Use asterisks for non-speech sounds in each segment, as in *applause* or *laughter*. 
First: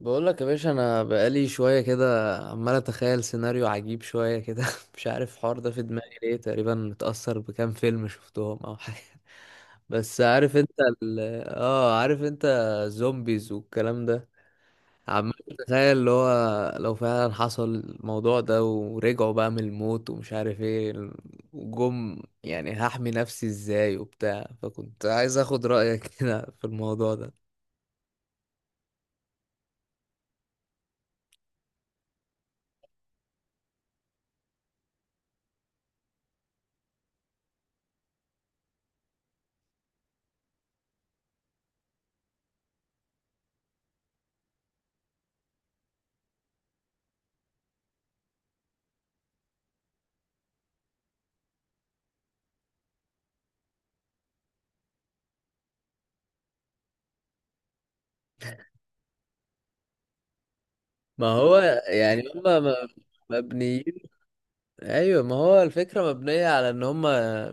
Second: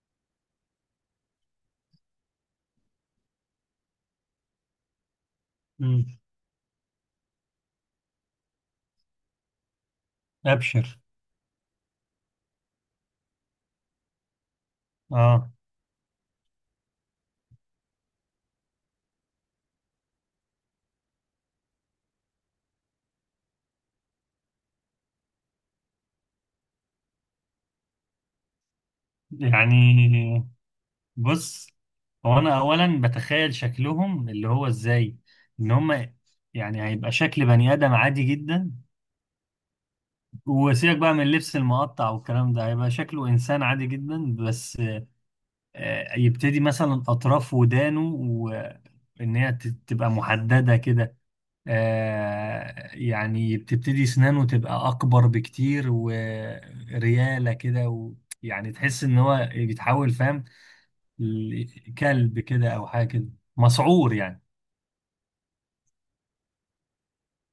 بقول لك يا باشا، انا بقالي شويه كده عمال اتخيل سيناريو عجيب شويه كده. *laughs* مش عارف الحوار ده في مم. دماغي ليه، تقريبا متاثر بكام فيلم شفتهم او حاجه. *laughs* بس عارف انت ابشر. ال... اه عارف انت الزومبيز والكلام ده. عمال اه اتخيل اللي هو لو فعلا حصل الموضوع ده ورجعوا بقى من الموت ومش عارف ايه وجم، يعني هحمي نفسي ازاي وبتاع، فكنت عايز اخد رايك *laughs* كده في الموضوع ده. يعني بص، هو انا اولا بتخيل شكلهم اللي هو ازاي. ان هم يعني هيبقى شكل بني ادم عادي جدا، وسيبك بقى من اللبس المقطع والكلام ده، هيبقى شكله انسان عادي جدا. بس يبتدي مثلا اطراف ودانه تبقى محدده كده. يعني بتبتدي سنانه تبقى أكبر بكتير وريالة كده يعني تحس إن هو بيتحول، فاهم؟ ما هو يعني كلب هما كده أو حاجة كده، مبنيين. مسعور يعني. ايوه ما هو الفكره مبنيه على ان هم،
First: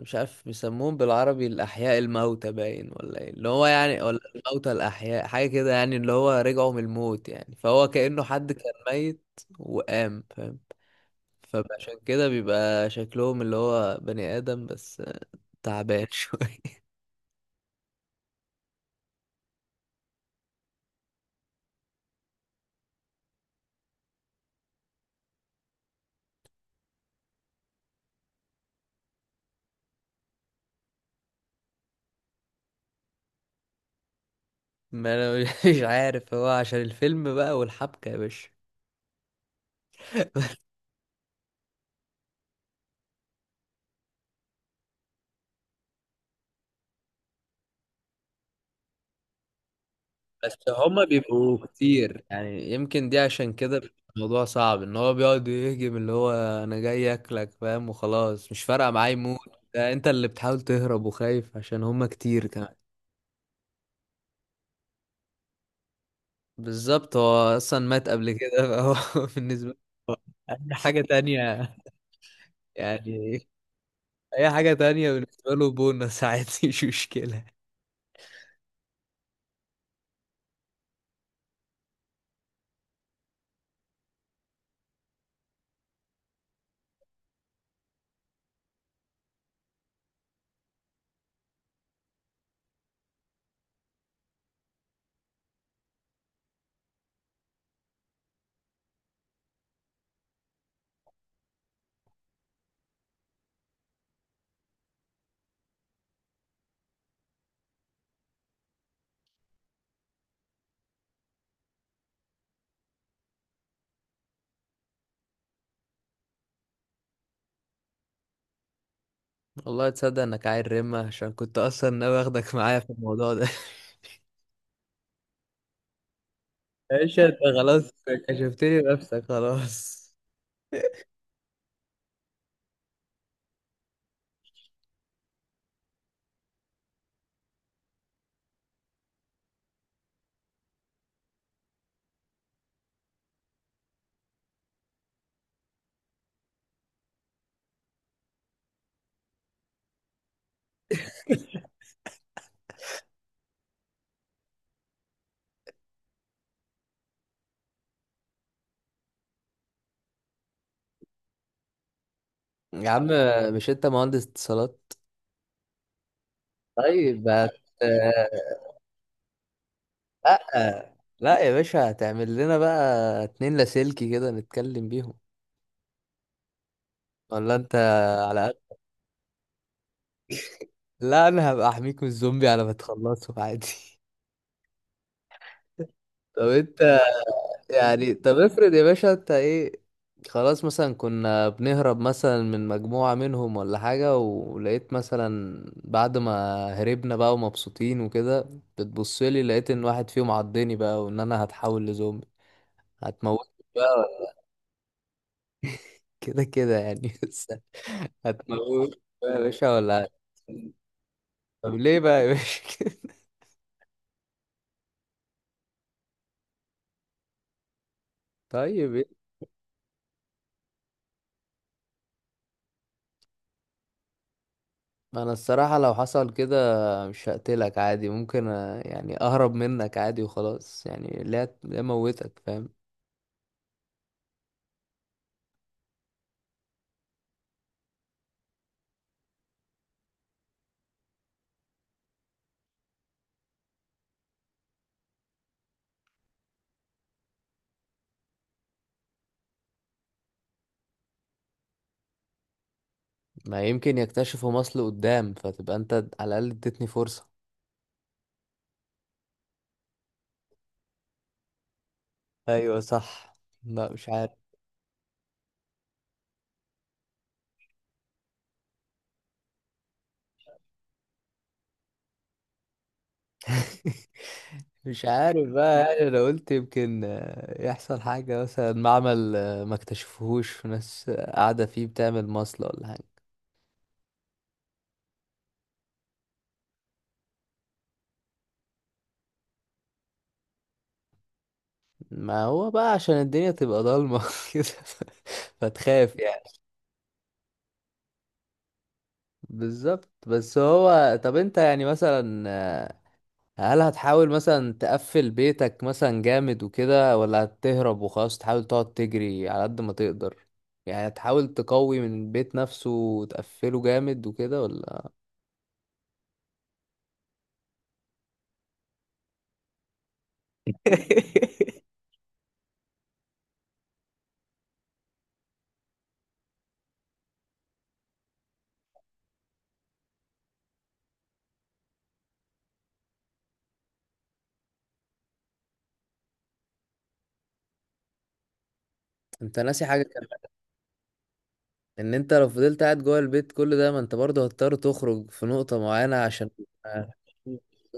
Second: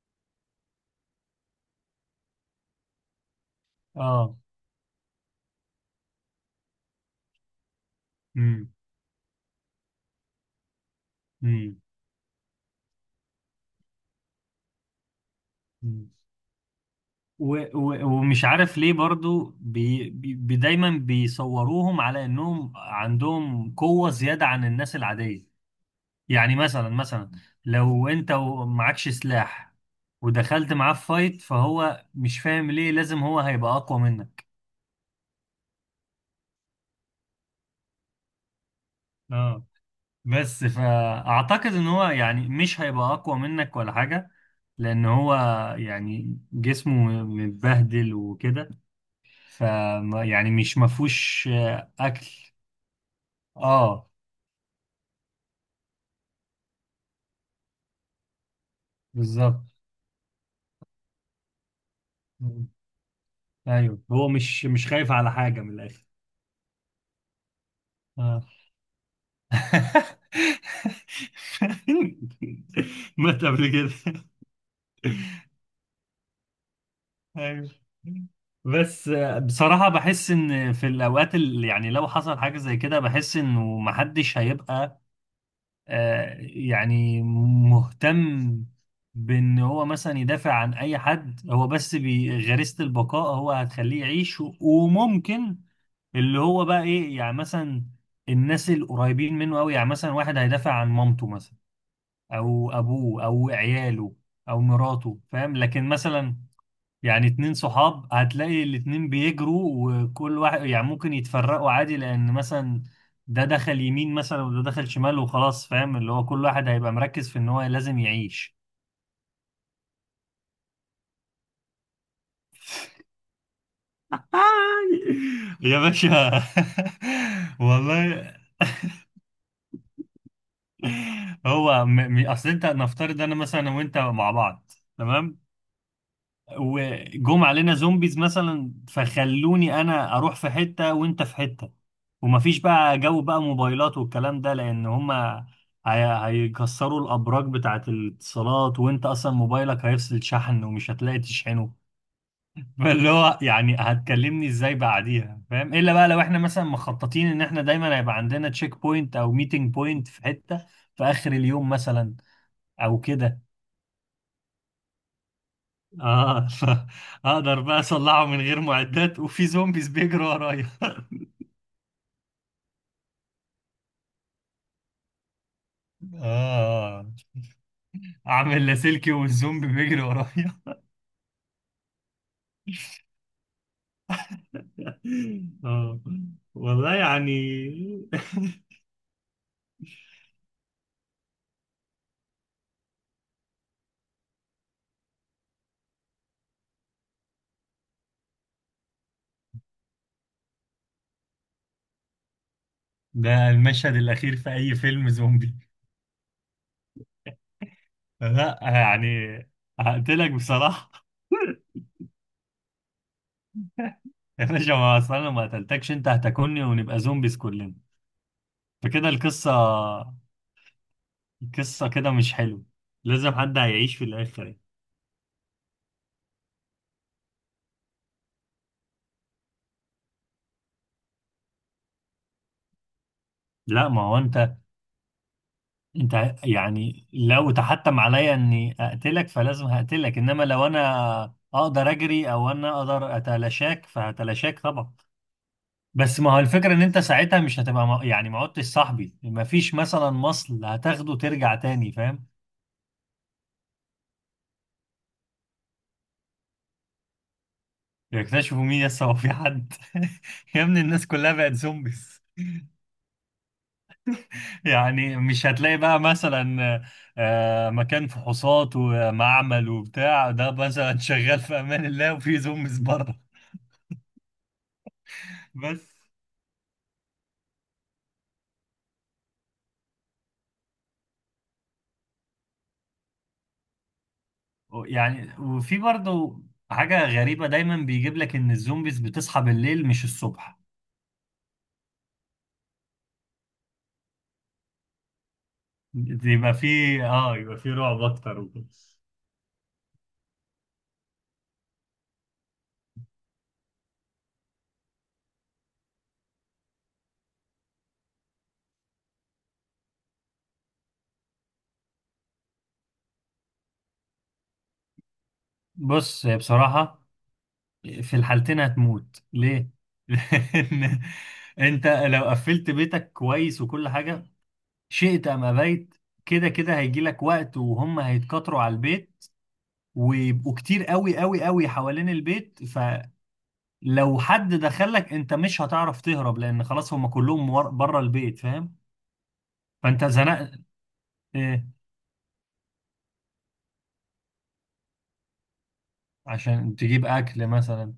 مش عارف بيسموهم بالعربي الاحياء الموتى باين ولا ايه اللي هو يعني، ولا اه. الموتى الاحياء حاجه كده يعني، اللي هو رجعوا من الموت يعني، فهو كانه حد كان امم ميت وقام، فاهم؟ امم فعشان كده بيبقى شكلهم اللي هو بني ادم بس تعبان أمم. *laughs* شويه. و- و- ومش عارف ليه برضو دايما بيصوروهم على إنهم عندهم قوة زيادة عن الناس العادية. يعني مثلا، مثلا لو انت معكش سلاح ودخلت معاه في فايت، فهو مش فاهم ليه لازم هو هيبقى اقوى منك. ما انا مش عارف، هو عشان الفيلم بقى والحبكه يا باشا. اه، بس فاعتقد ان هو يعني مش هيبقى اقوى منك ولا حاجة، لان هو يعني جسمه متبهدل وكده. ف يعني بس مش هما مفهوش بيبقوا كتير، اكل. يعني يمكن دي عشان كده بيبقى اه، الموضوع صعب، ان هو بيقعد يهجم اللي هو انا جاي اكلك فاهم وخلاص، مش فارقه معايا موت. بالظبط. ده انت اللي بتحاول تهرب وخايف عشان هما كتير مم. كمان. ايوه، هو مش خايف على حاجة من الاخر. بالظبط، هو اصلا مات قبل آه. كده، فهو *laughs* بالنسبه له *laughs* اي حاجه تانية يعني. مات قبل كده. اي حاجه تانية بالنسبه له بونص عادي، *laughs* مش مشكله. ايوه، بس بصراحة بحس ان في الاوقات اللي يعني لو حصل حاجة زي كده، بحس انه محدش هيبقى يعني مهتم بان هو مثلا يدافع عن اي حد. هو بس غريزة البقاء هو هتخليه يعيش. وممكن اللي هو بقى ايه يعني، مثلا الناس القريبين منه قوي، يعني مثلا واحد هيدافع عن مامته مثلا، او ابوه، او عياله، او مراته، فاهم؟ لكن مثلا يعني اتنين صحاب، هتلاقي الاتنين بيجروا وكل واحد يعني ممكن يتفرقوا عادي، لان مثلا ده دخل يمين مثلا وده دخل شمال وخلاص، فاهم؟ اللي هو كل واحد هيبقى مركز في ان هو لازم يعيش. والله تصدق انك عيل رمه، عشان كنت اصلا ناوي اخدك معايا في الموضوع ده. *laughs* *laughs* يا باشا. يا باشا انت *laughs* خلاص، والله. كشفتني بنفسك خلاص. هو اصل انت، نفترض انا مثلا وانت مع بعض، تمام؟ وجم علينا زومبيز مثلا، فخلوني انا اروح في حتة وانت في حتة، ومفيش بقى جو بقى موبايلات والكلام ده، لان هما هيكسروا الابراج بتاعت الاتصالات، وانت اصلا موبايلك هيفصل شحن ومش هتلاقي تشحنه. *laughs* فاللي هو يعني هتكلمني ازاي بعديها، فاهم؟ الا بقى لو احنا مثلا مخططين ان احنا دايما هيبقى عندنا تشيك بوينت او ميتنج بوينت في حتة في اخر اليوم مثلا، يا او عم، كده. مش انت مهندس اتصالات؟ اه. *laughs* طيب بقى. اقدر بقى اصلعه من غير معدات وفي زومبيز بيجروا ورايا؟ لا لا يا باشا، هتعمل لنا بقى اتنين لاسلكي كده نتكلم بيهم *laughs* اه، ولا انت على اعمل قد؟ لاسلكي والزومبي بيجري ورايا؟ لا، انا هبقى احميك من الزومبي على ما تخلصه عادي. *laughs* *laughs* اه طب والله انت يعني. يعني، طب افرض يا باشا انت ايه. خلاص، مثلا كنا بنهرب مثلا من مجموعة منهم ولا حاجة، ولقيت مثلا بعد ما هربنا بقى ومبسوطين وكده بتبصلي لقيت ان واحد فيهم عضني بقى، وان انا هتحول لزومبي. هتموت ده المشهد بقى الاخير في اي فيلم زومبي. كده كده يعني *laughs* بس. لا هتموت يعني، بقى يا باشا ولا؟ هقتلك بصراحة. طب *laughs* ليه بقى يا باشا *laughs* كده؟ يا باشا، ما اصل انا ما قتلتكش، انت هتاكلني ونبقى زومبيز كلنا. طيب إيه؟ فكده القصة، القصة كده مش حلو. لازم حد هيعيش في الاخر يعني. ما انا الصراحة لو حصل كده مش هقتلك عادي، ممكن يعني اهرب منك عادي وخلاص، يعني ليه موتك، فاهم؟ لا، ما هو انت، يعني لو تحتم عليا اني اقتلك فلازم هقتلك، انما لو انا اقدر اجري او انا اقدر اتلاشاك فهتلاشاك طبعا. بس ما هو الفكرة ان انت ساعتها مش هتبقى يعني ما عدتش صاحبي، ما فيش مثلا مصل هتاخده ترجع تاني، فاهم؟ ما يمكن يكتشفوا مصل قدام فتبقى انت على الاقل اديتني فرصة. يكتشفوا مين؟ لسه هو في حد؟ *laughs* يا ابني الناس كلها بقت زومبيز. ايوه صح. لا مش عارف. يعني مش هتلاقي بقى مثلا مكان فحوصات ومعمل وبتاع ده مثلا شغال في امان الله وفي زومبيز بره. *laughs* مش عارف *laughs* بقى بس يعني، انا قلت يمكن آه، يحصل حاجة مثلا معمل آه، ما اكتشفوهوش وناس آه، قاعدة فيه بتعمل مصلة ولا حاجة. يعني، وفي برضه حاجة غريبة، دايما بيجيب لك ان الزومبيز بتصحى بالليل مش الصبح. ما هو بقى عشان الدنيا تبقى ضلمة *laughs* كده فتخاف يعني. يبقى في، اه، يبقى في رعب اكتر وكده. بالظبط، بس هو طب انت يعني مثلا آه، هل هتحاول مثلا تقفل بيتك مثلا جامد وكده، ولا هتهرب وخلاص تحاول تقعد تجري على قد ما تقدر؟ يعني هتحاول تقوي من البيت نفسه وتقفله جامد وكده، ولا؟ بص، هي بصراحة في الحالتين هتموت ليه؟ *laughs* لأن انت *laughs* لو قفلت بيتك كويس وكل حاجة، شئت ام ابيت، كده كده هيجي لك وقت وهم هيتكاثروا على البيت، ويبقوا كتير قوي قوي قوي حوالين البيت. لو حد دخلك، انت مش هتعرف تهرب، لان خلاص هم كلهم بره البيت، فاهم؟ انت ناسي حاجة فانت كمان، زنقت. ايه، ان انت لو فضلت قاعد جوه البيت كل ده ما انت برضه هتضطر تخرج في نقطة معينة عشان. عشان تجيب اكل *laughs* مثلا؟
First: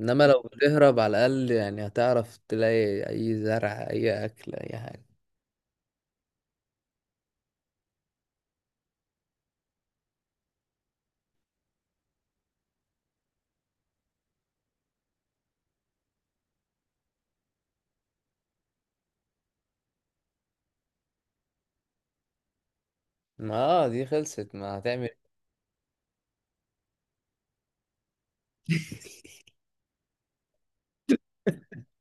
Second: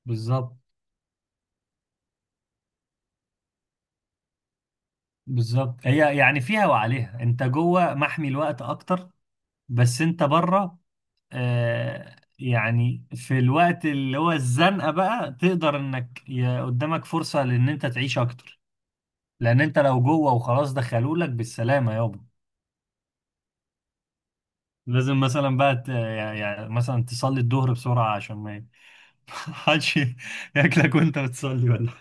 انما لو بالظبط. بتهرب على الاقل يعني هتعرف تلاقي اي زرع اي اكل اي حاجة. بالظبط، هي يعني فيها وعليها، انت جوه محمي الوقت اكتر، بس انت بره، آه، يعني في الوقت اللي هو الزنقه بقى تقدر انك قدامك فرصه لان انت تعيش اكتر. لان انت لو جوه وخلاص دخلولك بالسلامه يابا. ما آه دي خلصت، ما هتعمل إيه؟ لازم مثلا بقى يعني مثلا تصلي الظهر بسرعه عشان ما حدش ياكلك وانت بتصلي، ولا؟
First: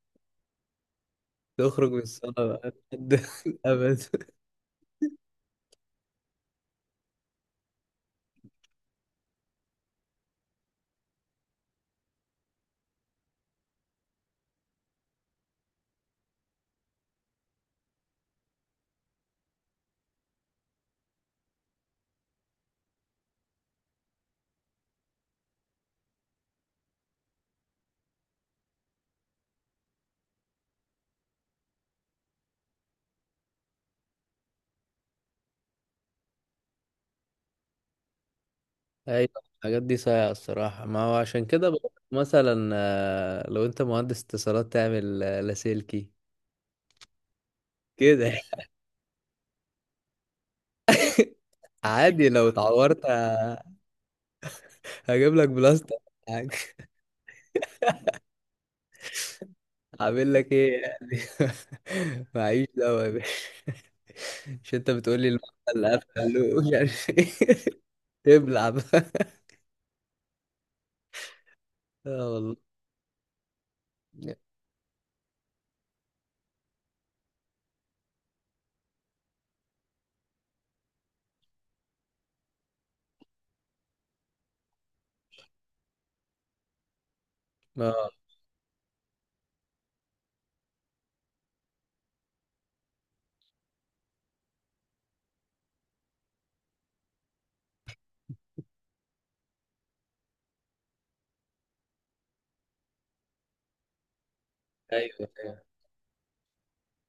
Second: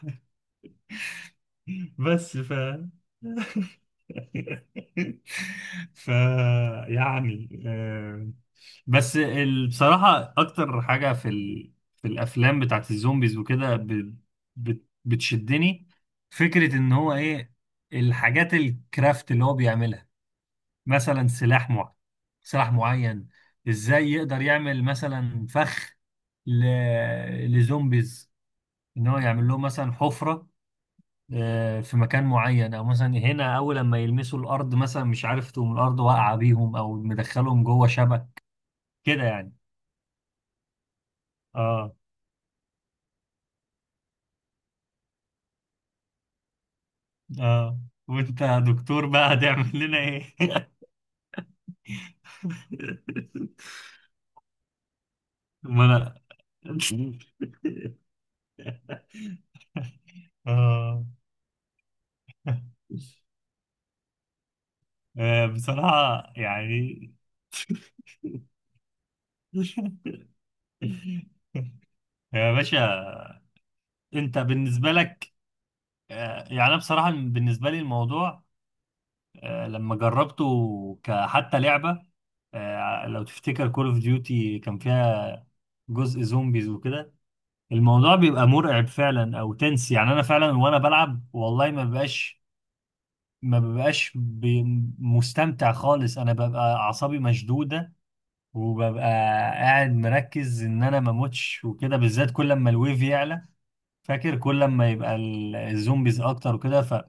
تخرج من الصالة بس ف، بقى لحد *laughs* الابد. *laughs* ف، يعني بس بصراحة أكتر حاجة في في الأفلام بتاعت الزومبيز وكده بتشدني فكرة إن هو إيه، الحاجات الكرافت اللي هو بيعملها، مثلا سلاح معين، إزاي يقدر يعمل مثلا فخ ل... لزومبيز، إن هو يعمل لهم مثلا حفرة في مكان معين، او مثلا هنا اول لما يلمسوا الارض مثلا، مش عارف، تقوم الارض واقعه بيهم، او مدخلهم جوه شبك كده ايوه، يعني. الحاجات دي صايعة الصراحة. ما هو عشان كده بقول اه. لك مثلا آه، لو انت مهندس اتصالات تعمل آه، لاسلكي اه. كده. وانت يا دكتور بقى هتعمل لنا ايه؟ *laughs* عادي لو اتعورت *laughs* هجيب لك ما بلاستر انا، حاجة. عامل لك ايه اه، يعني؟ *laughs* معيش دواء يا باشا. مش انت بتقول لي المحل اللي بصراحة قفل مش يعني. عارف ايه؟ *laughs* تبلع بقى. *laughs* اه يا والله. باشا، انت بالنسبة لك، يعني انا بصراحة بالنسبة لي الموضوع لما جربته كحتى لعبة، لو تفتكر كول اوف ديوتي كان فيها جزء زومبيز وكده، اه. الموضوع بيبقى مرعب فعلا، او تنس يعني، انا فعلا وانا بلعب والله ما ببقاش، ما ببقاش بي- مستمتع خالص. انا ببقى اعصابي مشدودة، وببقى قاعد مركز ان انا ما اموتش وكده، بالذات كل لما الويف يعلى، فاكر كل لما ايوه يبقى ايوه. الزومبيز اكتر وكده.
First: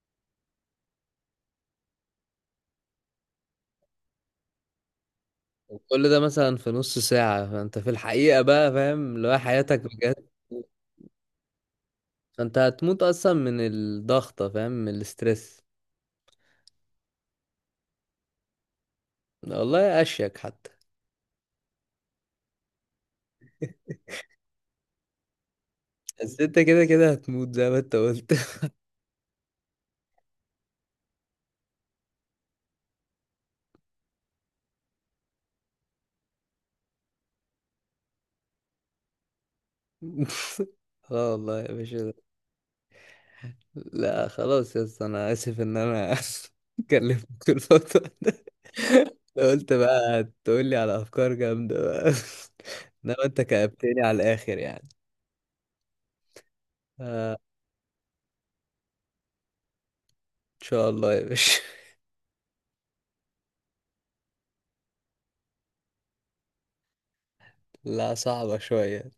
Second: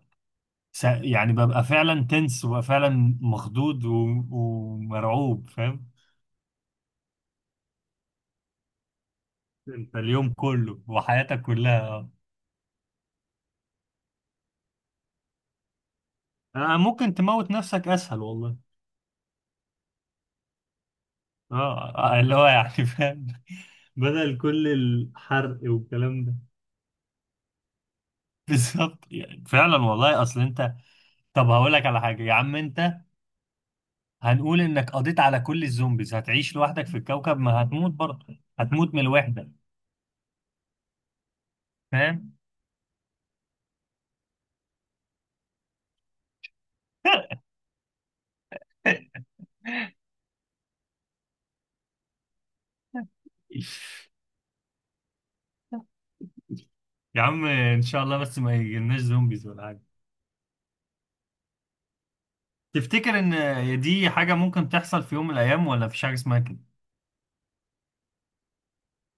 يعني ببقى فعلا تنس، وببقى فعلا مخضوض ومرعوب، فاهم؟ وكل ده مثلا في نص ساعة، فانت في الحقيقة بقى فاهم اللي هو حياتك انت بجد. اليوم كله وحياتك كلها، فانت هتموت اصلا من الضغطة فاهم، من الاسترس. آه ممكن تموت نفسك اسهل والله. والله اشيك حتى. اه، اللي هو يعني، فاهم؟ *laughs* بدل كل الحرق والكلام ده. بس انت كده كده هتموت زي ما انت قلت. *laughs* *laughs* بالظبط، يعني فعلا والله. اصل انت، طب هقول لك على حاجه يا عم انت، هنقول انك قضيت على كل الزومبيز، هتعيش لوحدك في الكوكب، ما هتموت برضه، هتموت من الوحده، اه والله يا باشا. فاهم؟ لا خلاص يا اسطى، انا اسف ان انا *laughs* كلمتك في الفترة ده. قلت بقى تقول لي على افكار جامدة بقى، *laughs* انما انت كأبتني على الاخر يعني. *laughs* يا عم ان شاء الله بس ما يجيلناش زومبيز ولا حاجه. ان شاء الله يا باشا. *laughs* تفتكر ان دي حاجه ممكن تحصل في يوم من الايام، ولا مفيش حاجه اسمها كده؟ لا صعبة شوية.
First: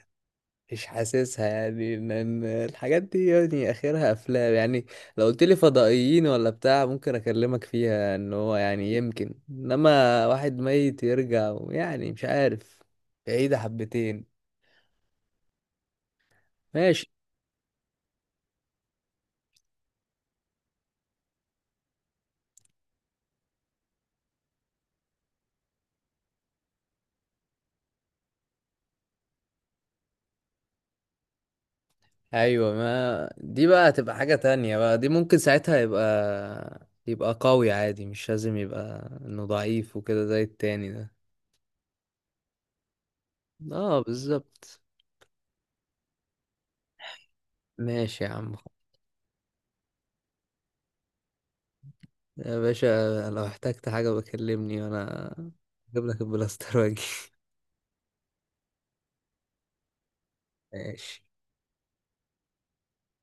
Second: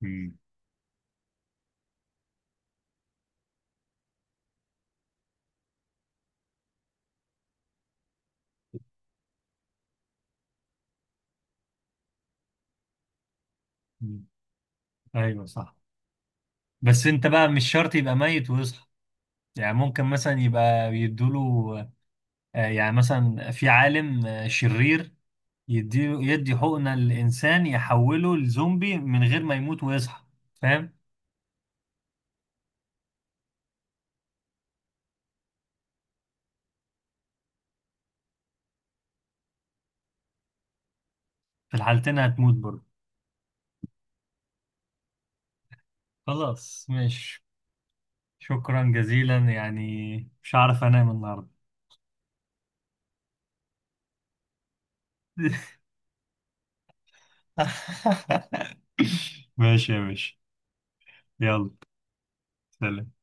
مم. مش حاسسها يعني، ان الحاجات دي يعني اخرها افلام يعني. لو قلت لي فضائيين ولا بتاع ممكن اكلمك فيها ان هو يعني يمكن، انما واحد ميت يرجع يعني مش عارف، بعيدة مم. حبتين. ايوه صح. بس ماشي. انت بقى مش شرط يبقى ميت ويصحى، يعني ممكن مثلا يبقى بيدوله يعني مثلا في عالم شرير، يديله، يدي حقنة للإنسان، يحوله لزومبي من غير ما يموت ويصحى، فاهم؟ ايوه، ما دي بقى هتبقى حاجة تانية بقى، دي ممكن ساعتها يبقى قوي عادي، مش لازم يبقى انه ضعيف وكده زي التاني ده. في الحالتين هتموت برضه. اه بالظبط. خلاص ماشي. ماشي يا عم. شكرا جزيلا يعني، مش هعرف انام النهارده. يا باشا لو احتجت حاجة بكلمني، وانا *laughs* اجيب لك البلاستر واجي. *laughs* ماشي يا باشا. *laughs* ماشي. يلا، سلام.